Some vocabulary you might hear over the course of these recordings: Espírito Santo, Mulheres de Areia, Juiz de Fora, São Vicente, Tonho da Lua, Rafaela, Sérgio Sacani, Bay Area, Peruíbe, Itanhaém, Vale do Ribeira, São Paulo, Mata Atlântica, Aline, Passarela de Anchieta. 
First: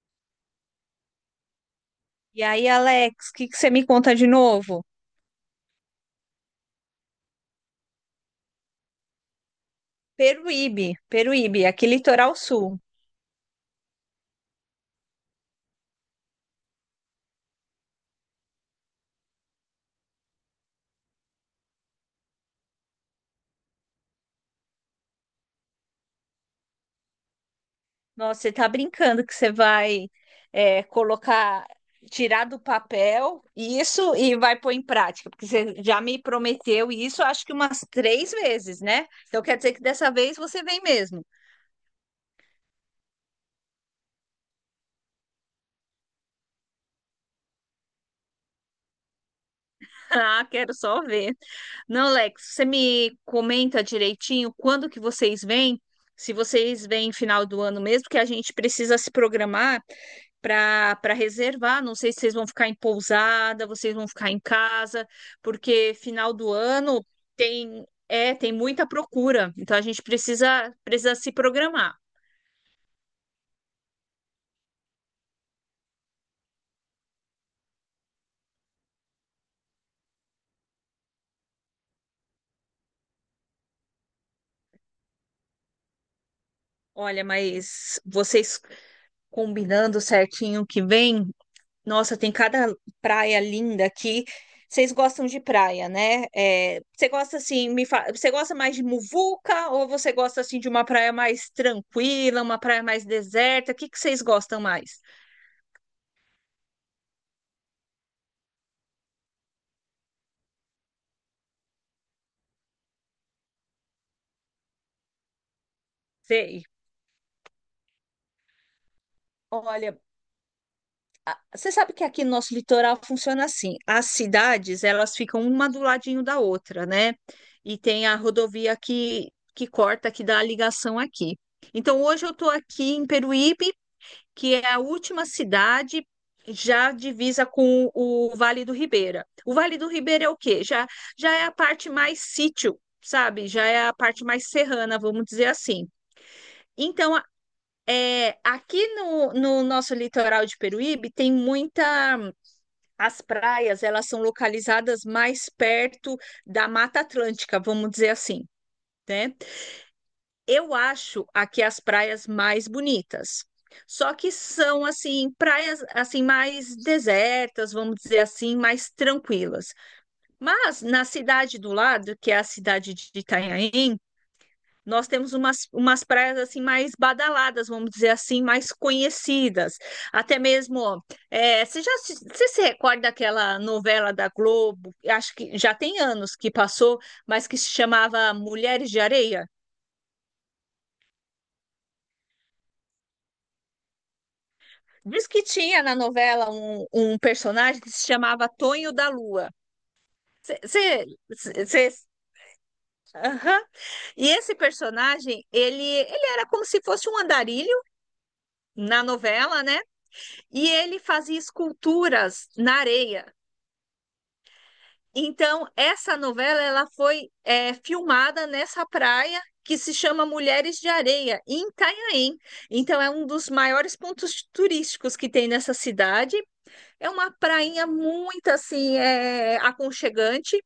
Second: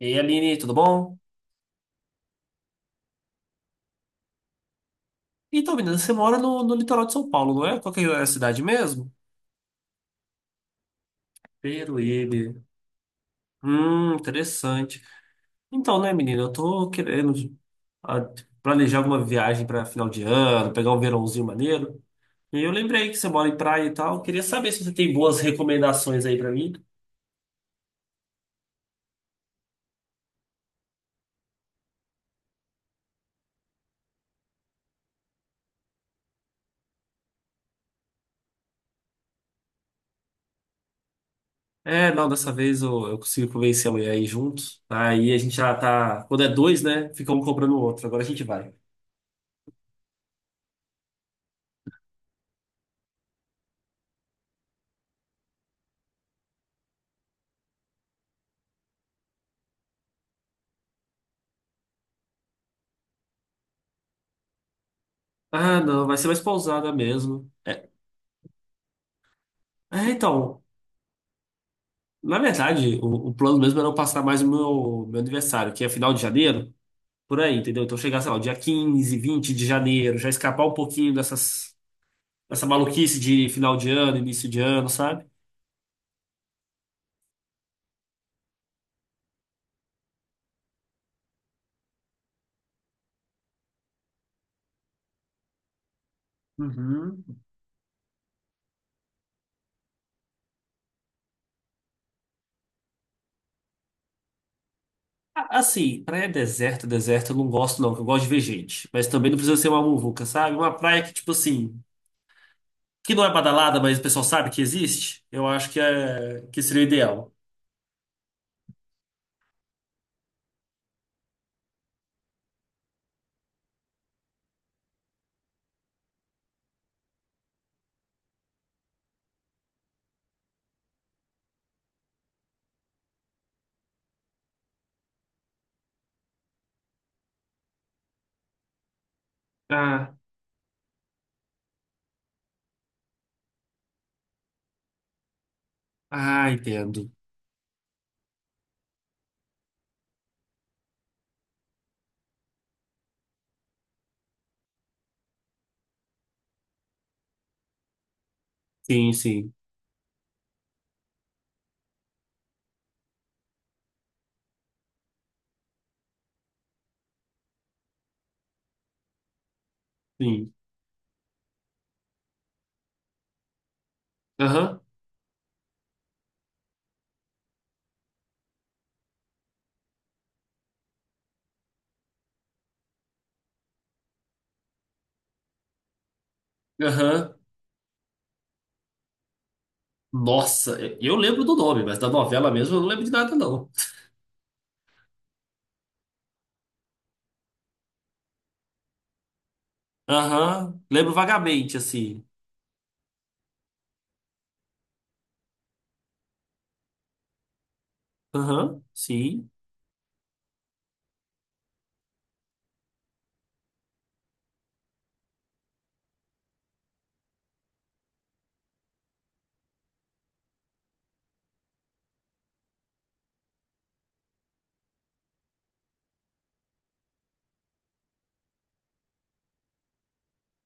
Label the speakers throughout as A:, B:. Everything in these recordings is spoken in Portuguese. A: E aí, Aline, tudo bom?
B: E aí, Alex, o que que você me conta de novo?
A: Então, menina, você mora no litoral de São Paulo, não é? Qual que é a cidade mesmo?
B: Peruíbe, Peruíbe, aqui litoral
A: Peruíbe.
B: sul.
A: Interessante. Então, né, menina, eu tô querendo ah, planejar alguma viagem para final de ano, pegar um verãozinho maneiro. E eu lembrei que você mora em praia e tal. Queria saber se você tem boas recomendações aí para mim.
B: Nossa, você tá brincando que você vai colocar, tirar do papel isso e vai pôr em prática, porque você já me prometeu isso, acho que umas três vezes, né? Então quer dizer que dessa vez você vem mesmo.
A: É, não, dessa vez eu consigo convencer a mulher aí juntos. Aí a gente já tá. Quando é dois, né? Fica um cobrando o outro. Agora a gente vai.
B: Ah, quero só ver. Não, Lex, você me comenta direitinho quando que vocês vêm? Se vocês vêm final do ano mesmo, que a gente precisa se programar para reservar. Não sei se vocês vão ficar em pousada, vocês vão ficar em casa,
A: Ah,
B: porque
A: não, vai ser
B: final
A: mais
B: do
A: pousada
B: ano
A: mesmo.
B: tem tem muita procura. Então a gente
A: É, então.
B: precisa se programar.
A: Na verdade, o plano mesmo era eu passar mais o meu aniversário, que é final de janeiro, por aí, entendeu? Então chegar, sei lá, o dia 15, 20 de janeiro, já escapar um pouquinho dessas, dessa maluquice de final de ano, início de ano, sabe?
B: Olha, mas vocês combinando certinho que vem, nossa, tem cada praia linda aqui. Vocês gostam de praia, né? É, você
A: Uhum.
B: gosta assim, você gosta mais de muvuca ou você gosta assim de uma praia mais tranquila, uma praia mais deserta? O que que vocês gostam mais?
A: Assim, praia deserta, eu não gosto não, que eu gosto de ver gente. Mas também não precisa ser uma muvuca, sabe? Uma praia que, tipo assim, que não é badalada, mas o pessoal sabe que existe, eu acho que, é, que
B: Sei.
A: seria o ideal.
B: Olha, você sabe que aqui no nosso litoral funciona assim. As cidades, elas ficam uma do ladinho da outra, né? E tem a rodovia que corta, que dá a ligação aqui. Então, hoje eu estou aqui em Peruíbe, que é a última cidade já divisa com o Vale do Ribeira. O Vale do
A: Ah,
B: Ribeira é o quê? Já, já é a parte mais sítio, sabe? Já é a parte mais serrana, vamos dizer assim.
A: ah, entendo.
B: Então, é, aqui no nosso litoral de Peruíbe tem muita. As praias, elas são localizadas mais perto da Mata Atlântica, vamos dizer assim,
A: Sim,
B: né?
A: sim,
B: Eu acho aqui as praias mais bonitas. Só que são assim praias assim mais desertas, vamos dizer assim, mais tranquilas.
A: sim.
B: Mas na cidade do lado, que é a cidade de Itanhaém,
A: Aham,
B: nós temos umas praias assim mais badaladas, vamos dizer assim, mais conhecidas. Até mesmo, ó, é, você se recorda daquela novela da Globo? Acho que já tem anos que passou,
A: aham.
B: mas que se chamava Mulheres de Areia.
A: Nossa, eu lembro do nome, mas da novela mesmo eu não lembro de nada, não.
B: Diz que tinha na novela um personagem que se chamava Tonho da Lua.
A: Aham,
B: Você.
A: lembro vagamente, assim.
B: E esse personagem, ele era como se fosse um andarilho
A: Aham,
B: na
A: sim.
B: novela, né? E ele fazia esculturas na areia. Então, essa novela ela foi é, filmada nessa praia que se chama Mulheres de Areia, em Itanhaém. Então, é um dos maiores pontos turísticos que tem nessa cidade. É uma prainha muito assim, é, aconchegante.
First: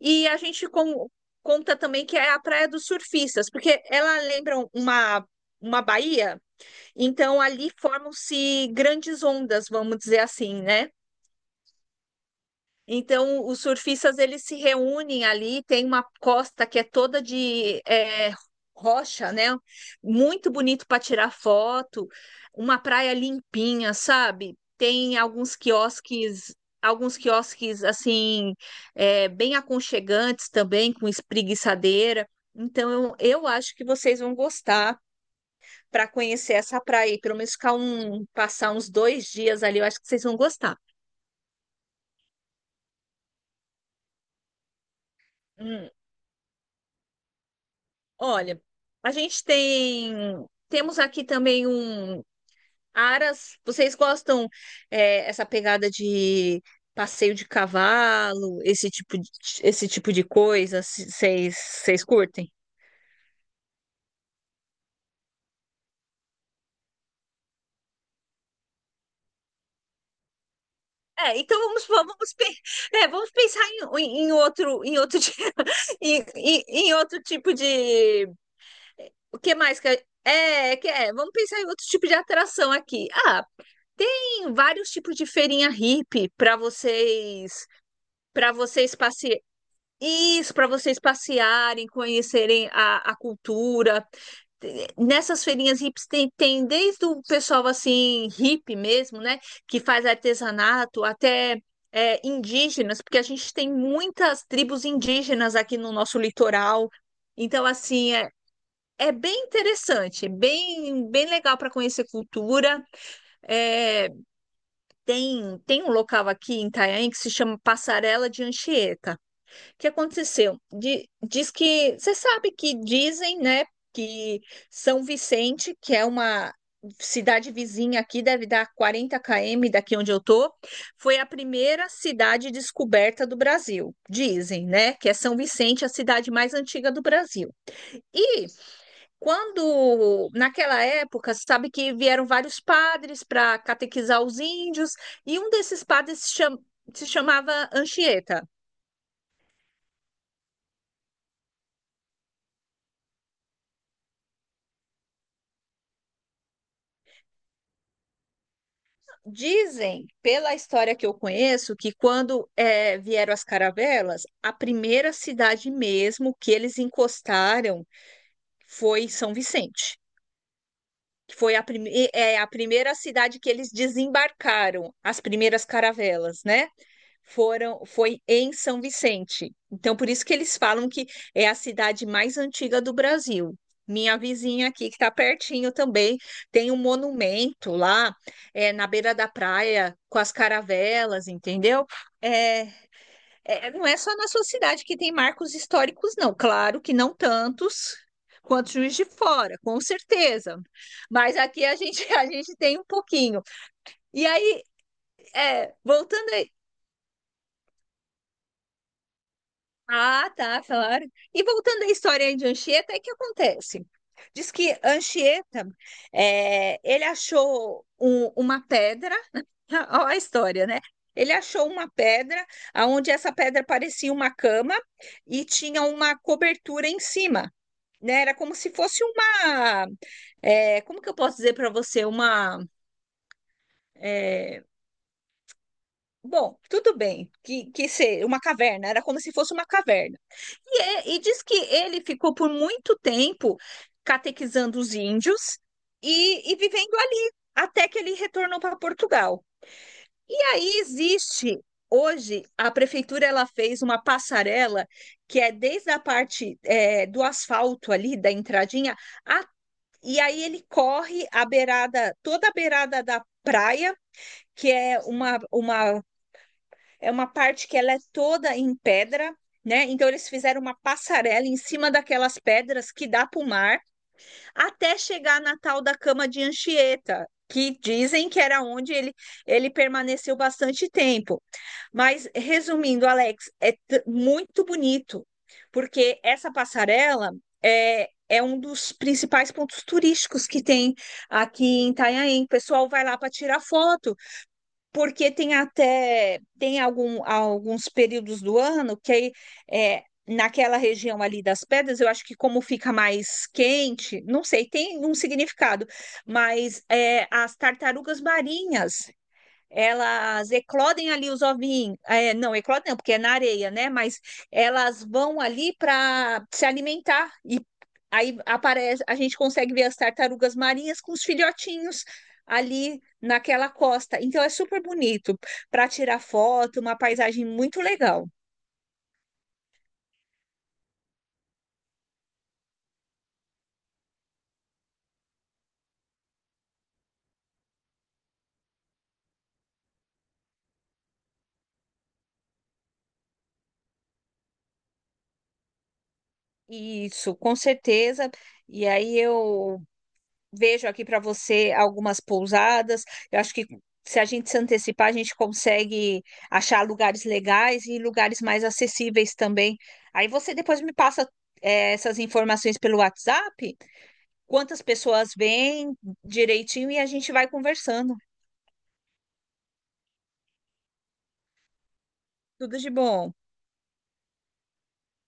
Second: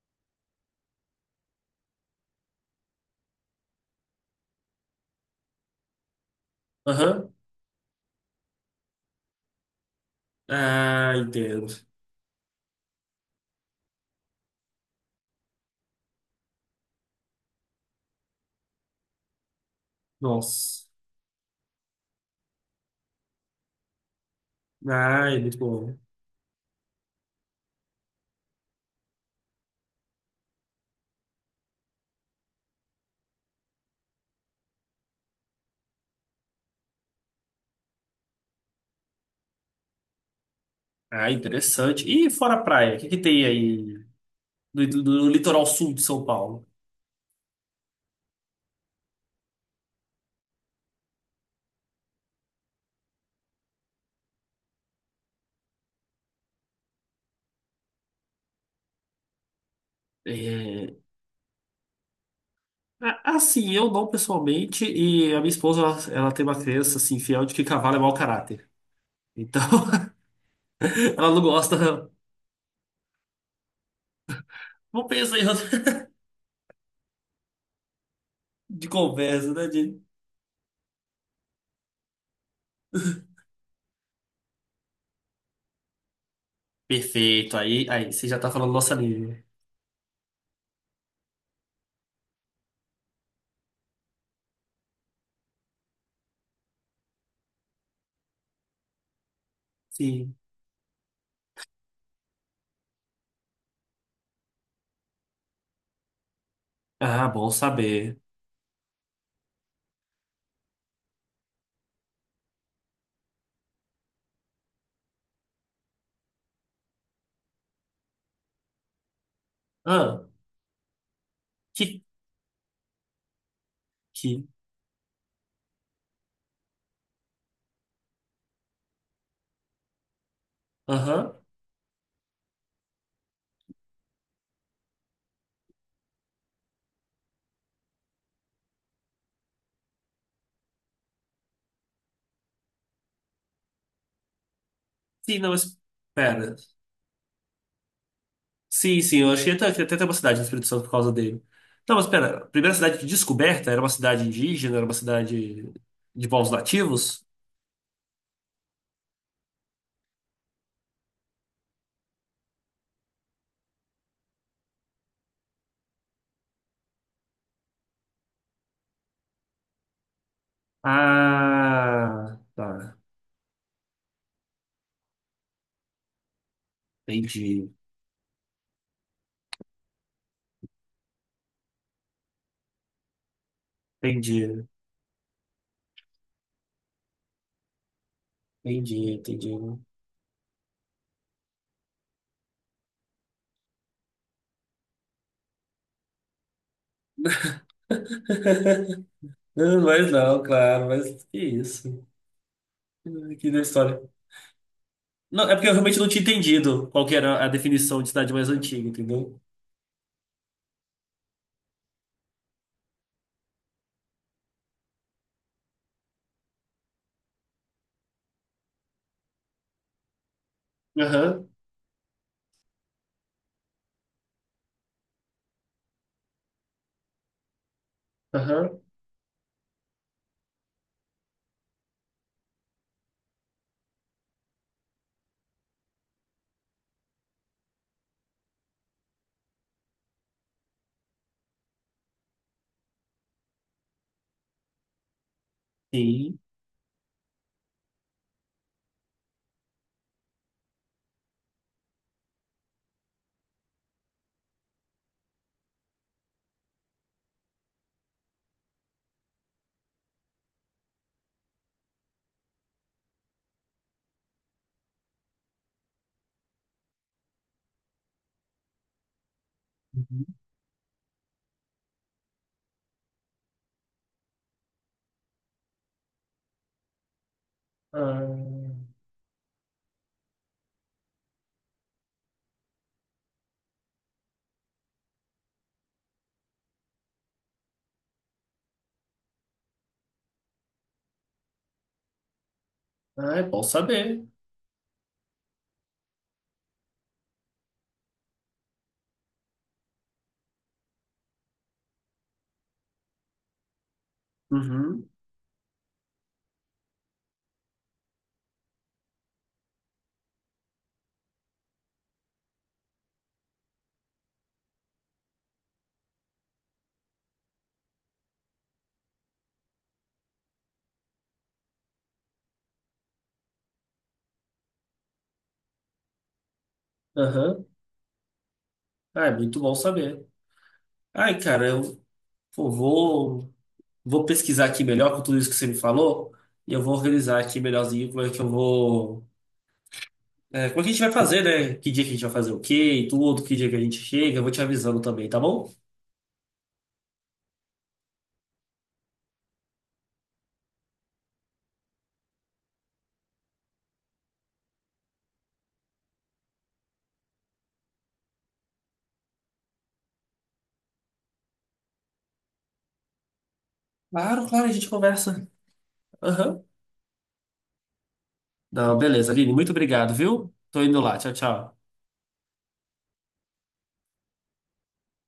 B: E a gente conta também que é a praia dos surfistas, porque ela lembra uma baía,
A: Aham.
B: então ali formam-se grandes ondas, vamos dizer assim, né?
A: Ah, entendo.
B: Então, os surfistas eles se reúnem ali, tem uma costa que é toda de é, rocha, né? Muito bonito
A: Nossa.
B: para tirar foto, uma praia limpinha, sabe? Tem
A: Ah, é muito bom.
B: alguns quiosques assim, é, bem aconchegantes também, com espreguiçadeira. Então, eu acho que vocês vão gostar para conhecer essa praia, e pelo menos passar uns dois dias ali, eu acho que vocês vão gostar.
A: Ah, interessante. E fora a praia, o que que tem aí no litoral
B: Hum.
A: sul de São Paulo?
B: Olha, a gente tem. Temos aqui também um. Aras, vocês gostam é, essa pegada de passeio de cavalo, esse tipo de coisa?
A: É,
B: Vocês curtem?
A: assim, eu não pessoalmente, e a minha esposa, ela tem uma crença, assim, fiel de que cavalo é mau caráter. Então, ela
B: É,
A: não
B: então
A: gosta,
B: vamos pensar em outro,
A: não pensa em
B: em outro tipo de.
A: de
B: O
A: conversa,
B: que
A: né?
B: mais que é, é, que é? Vamos pensar em outro tipo de atração aqui. Ah, tem vários tipos de feirinha hippie
A: Perfeito. Aí, você já tá
B: para
A: falando nossa
B: vocês passear.
A: língua.
B: Isso, para vocês passearem, conhecerem a cultura. Nessas feirinhas hips tem desde o pessoal assim, hippie mesmo, né? Que faz
A: Sim.
B: artesanato, até é, indígenas, porque a gente tem muitas tribos indígenas aqui no nosso litoral.
A: Ah, bom
B: Então, assim,
A: saber.
B: é, é bem interessante, bem, bem legal para conhecer cultura. É, tem um local aqui em Itanhaém que se chama Passarela de Anchieta. O que
A: Ah,
B: aconteceu? Diz que
A: que,
B: você sabe que dizem, né, que
A: que,
B: São Vicente, que é uma cidade vizinha aqui, deve dar 40 km daqui onde eu tô, foi a
A: aham.
B: primeira cidade descoberta do Brasil. Dizem, né, que é São Vicente, a cidade mais antiga do Brasil. E quando naquela época, sabe que vieram vários padres para catequizar os índios,
A: Sim,
B: e
A: não,
B: um
A: mas,
B: desses padres
A: pera.
B: se chamava Anchieta.
A: Sim, sim, eu achei até, que até tem uma cidade no Espírito Santo por causa dele. Não, mas pera, a primeira cidade de descoberta era uma cidade indígena, era uma cidade de povos nativos?
B: Dizem, pela história que eu conheço, que quando vieram as caravelas, a primeira cidade mesmo que eles encostaram foi São Vicente, que foi
A: Ah,
B: a primeira
A: tá.
B: cidade que eles desembarcaram as primeiras caravelas, né?
A: Entendi,
B: foram foi em São Vicente. Então, por isso que eles falam que é a cidade mais antiga do Brasil. Minha vizinha
A: entendi,
B: aqui, que está pertinho também, tem um monumento lá, é, na
A: entendi,
B: beira da
A: entendi.
B: praia, com as caravelas, entendeu? É, não é só na sua cidade que tem marcos históricos, não. Claro que não tantos quanto Juiz de Fora,
A: Ah,
B: com
A: mas não,
B: certeza.
A: claro, mas
B: Mas
A: que
B: aqui a gente,
A: isso.
B: a gente tem um pouquinho.
A: Que da história.
B: E aí,
A: Não, é porque eu
B: é,
A: realmente não tinha
B: voltando
A: entendido qual que era a definição de cidade mais antiga, entendeu?
B: ah, tá, claro. E voltando à história aí de Anchieta, aí o que acontece? Diz que Anchieta, é, uma pedra, olha a história, né? Ele
A: Aham,
B: achou uma pedra, aonde essa pedra parecia uma cama e tinha uma cobertura em cima, né? Era como se
A: aham.
B: fosse uma, é, como que eu posso dizer para você, uma eh, Bom, tudo bem que ser uma caverna, era como se fosse uma caverna. E, e diz que ele ficou por muito tempo catequizando os índios
A: Sim.
B: e vivendo ali, até que ele retornou para Portugal. E aí existe, hoje, a prefeitura ela fez uma passarela que é desde a parte é, do asfalto ali, da entradinha, a- e aí ele corre a beirada, toda a beirada da praia, que é uma é uma parte que ela é toda em pedra, né? Então
A: Uhum.
B: eles fizeram uma passarela em cima daquelas pedras que dá para o mar, até chegar na tal da cama de Anchieta, que dizem que era
A: Ah,
B: onde ele permaneceu bastante tempo. Mas resumindo, Alex, é muito bonito, porque essa passarela é um dos principais pontos turísticos que tem aqui em Itanhaém. O pessoal vai lá para
A: ah, é
B: tirar
A: bom
B: foto
A: saber.
B: porque tem alguns períodos do ano que aí, é, naquela região ali das pedras, eu acho que como fica mais quente, não sei, tem
A: Uhum,
B: um significado, mas é, as tartarugas marinhas elas eclodem ali os ovinhos, é, não, eclodem não, porque é na areia, né? Mas elas vão ali para se alimentar e aí aparece, a gente consegue ver as tartarugas marinhas com os filhotinhos ali naquela costa. Então é super bonito para tirar foto, uma paisagem
A: aham.
B: muito legal.
A: Ah, é muito bom saber. Ai, cara, pô, vou, vou pesquisar aqui melhor com tudo isso que você me falou e eu vou organizar aqui melhorzinho como é que eu vou. É, como é que a gente vai fazer, né? Que dia que a gente vai fazer o quê e tudo, que dia que a gente chega, eu vou te avisando também, tá bom?
B: Isso, com certeza. E aí eu vejo aqui para você algumas pousadas. Eu acho que se a gente se antecipar, a gente consegue achar lugares legais e lugares mais acessíveis também. Aí você depois me passa, eh, essas informações pelo WhatsApp,
A: Claro, claro, a
B: quantas
A: gente
B: pessoas
A: conversa.
B: vêm
A: Aham.
B: direitinho e a gente vai conversando.
A: Não, beleza, Vini, muito obrigado, viu? Tô indo lá. Tchau, tchau.
B: Tudo de bom.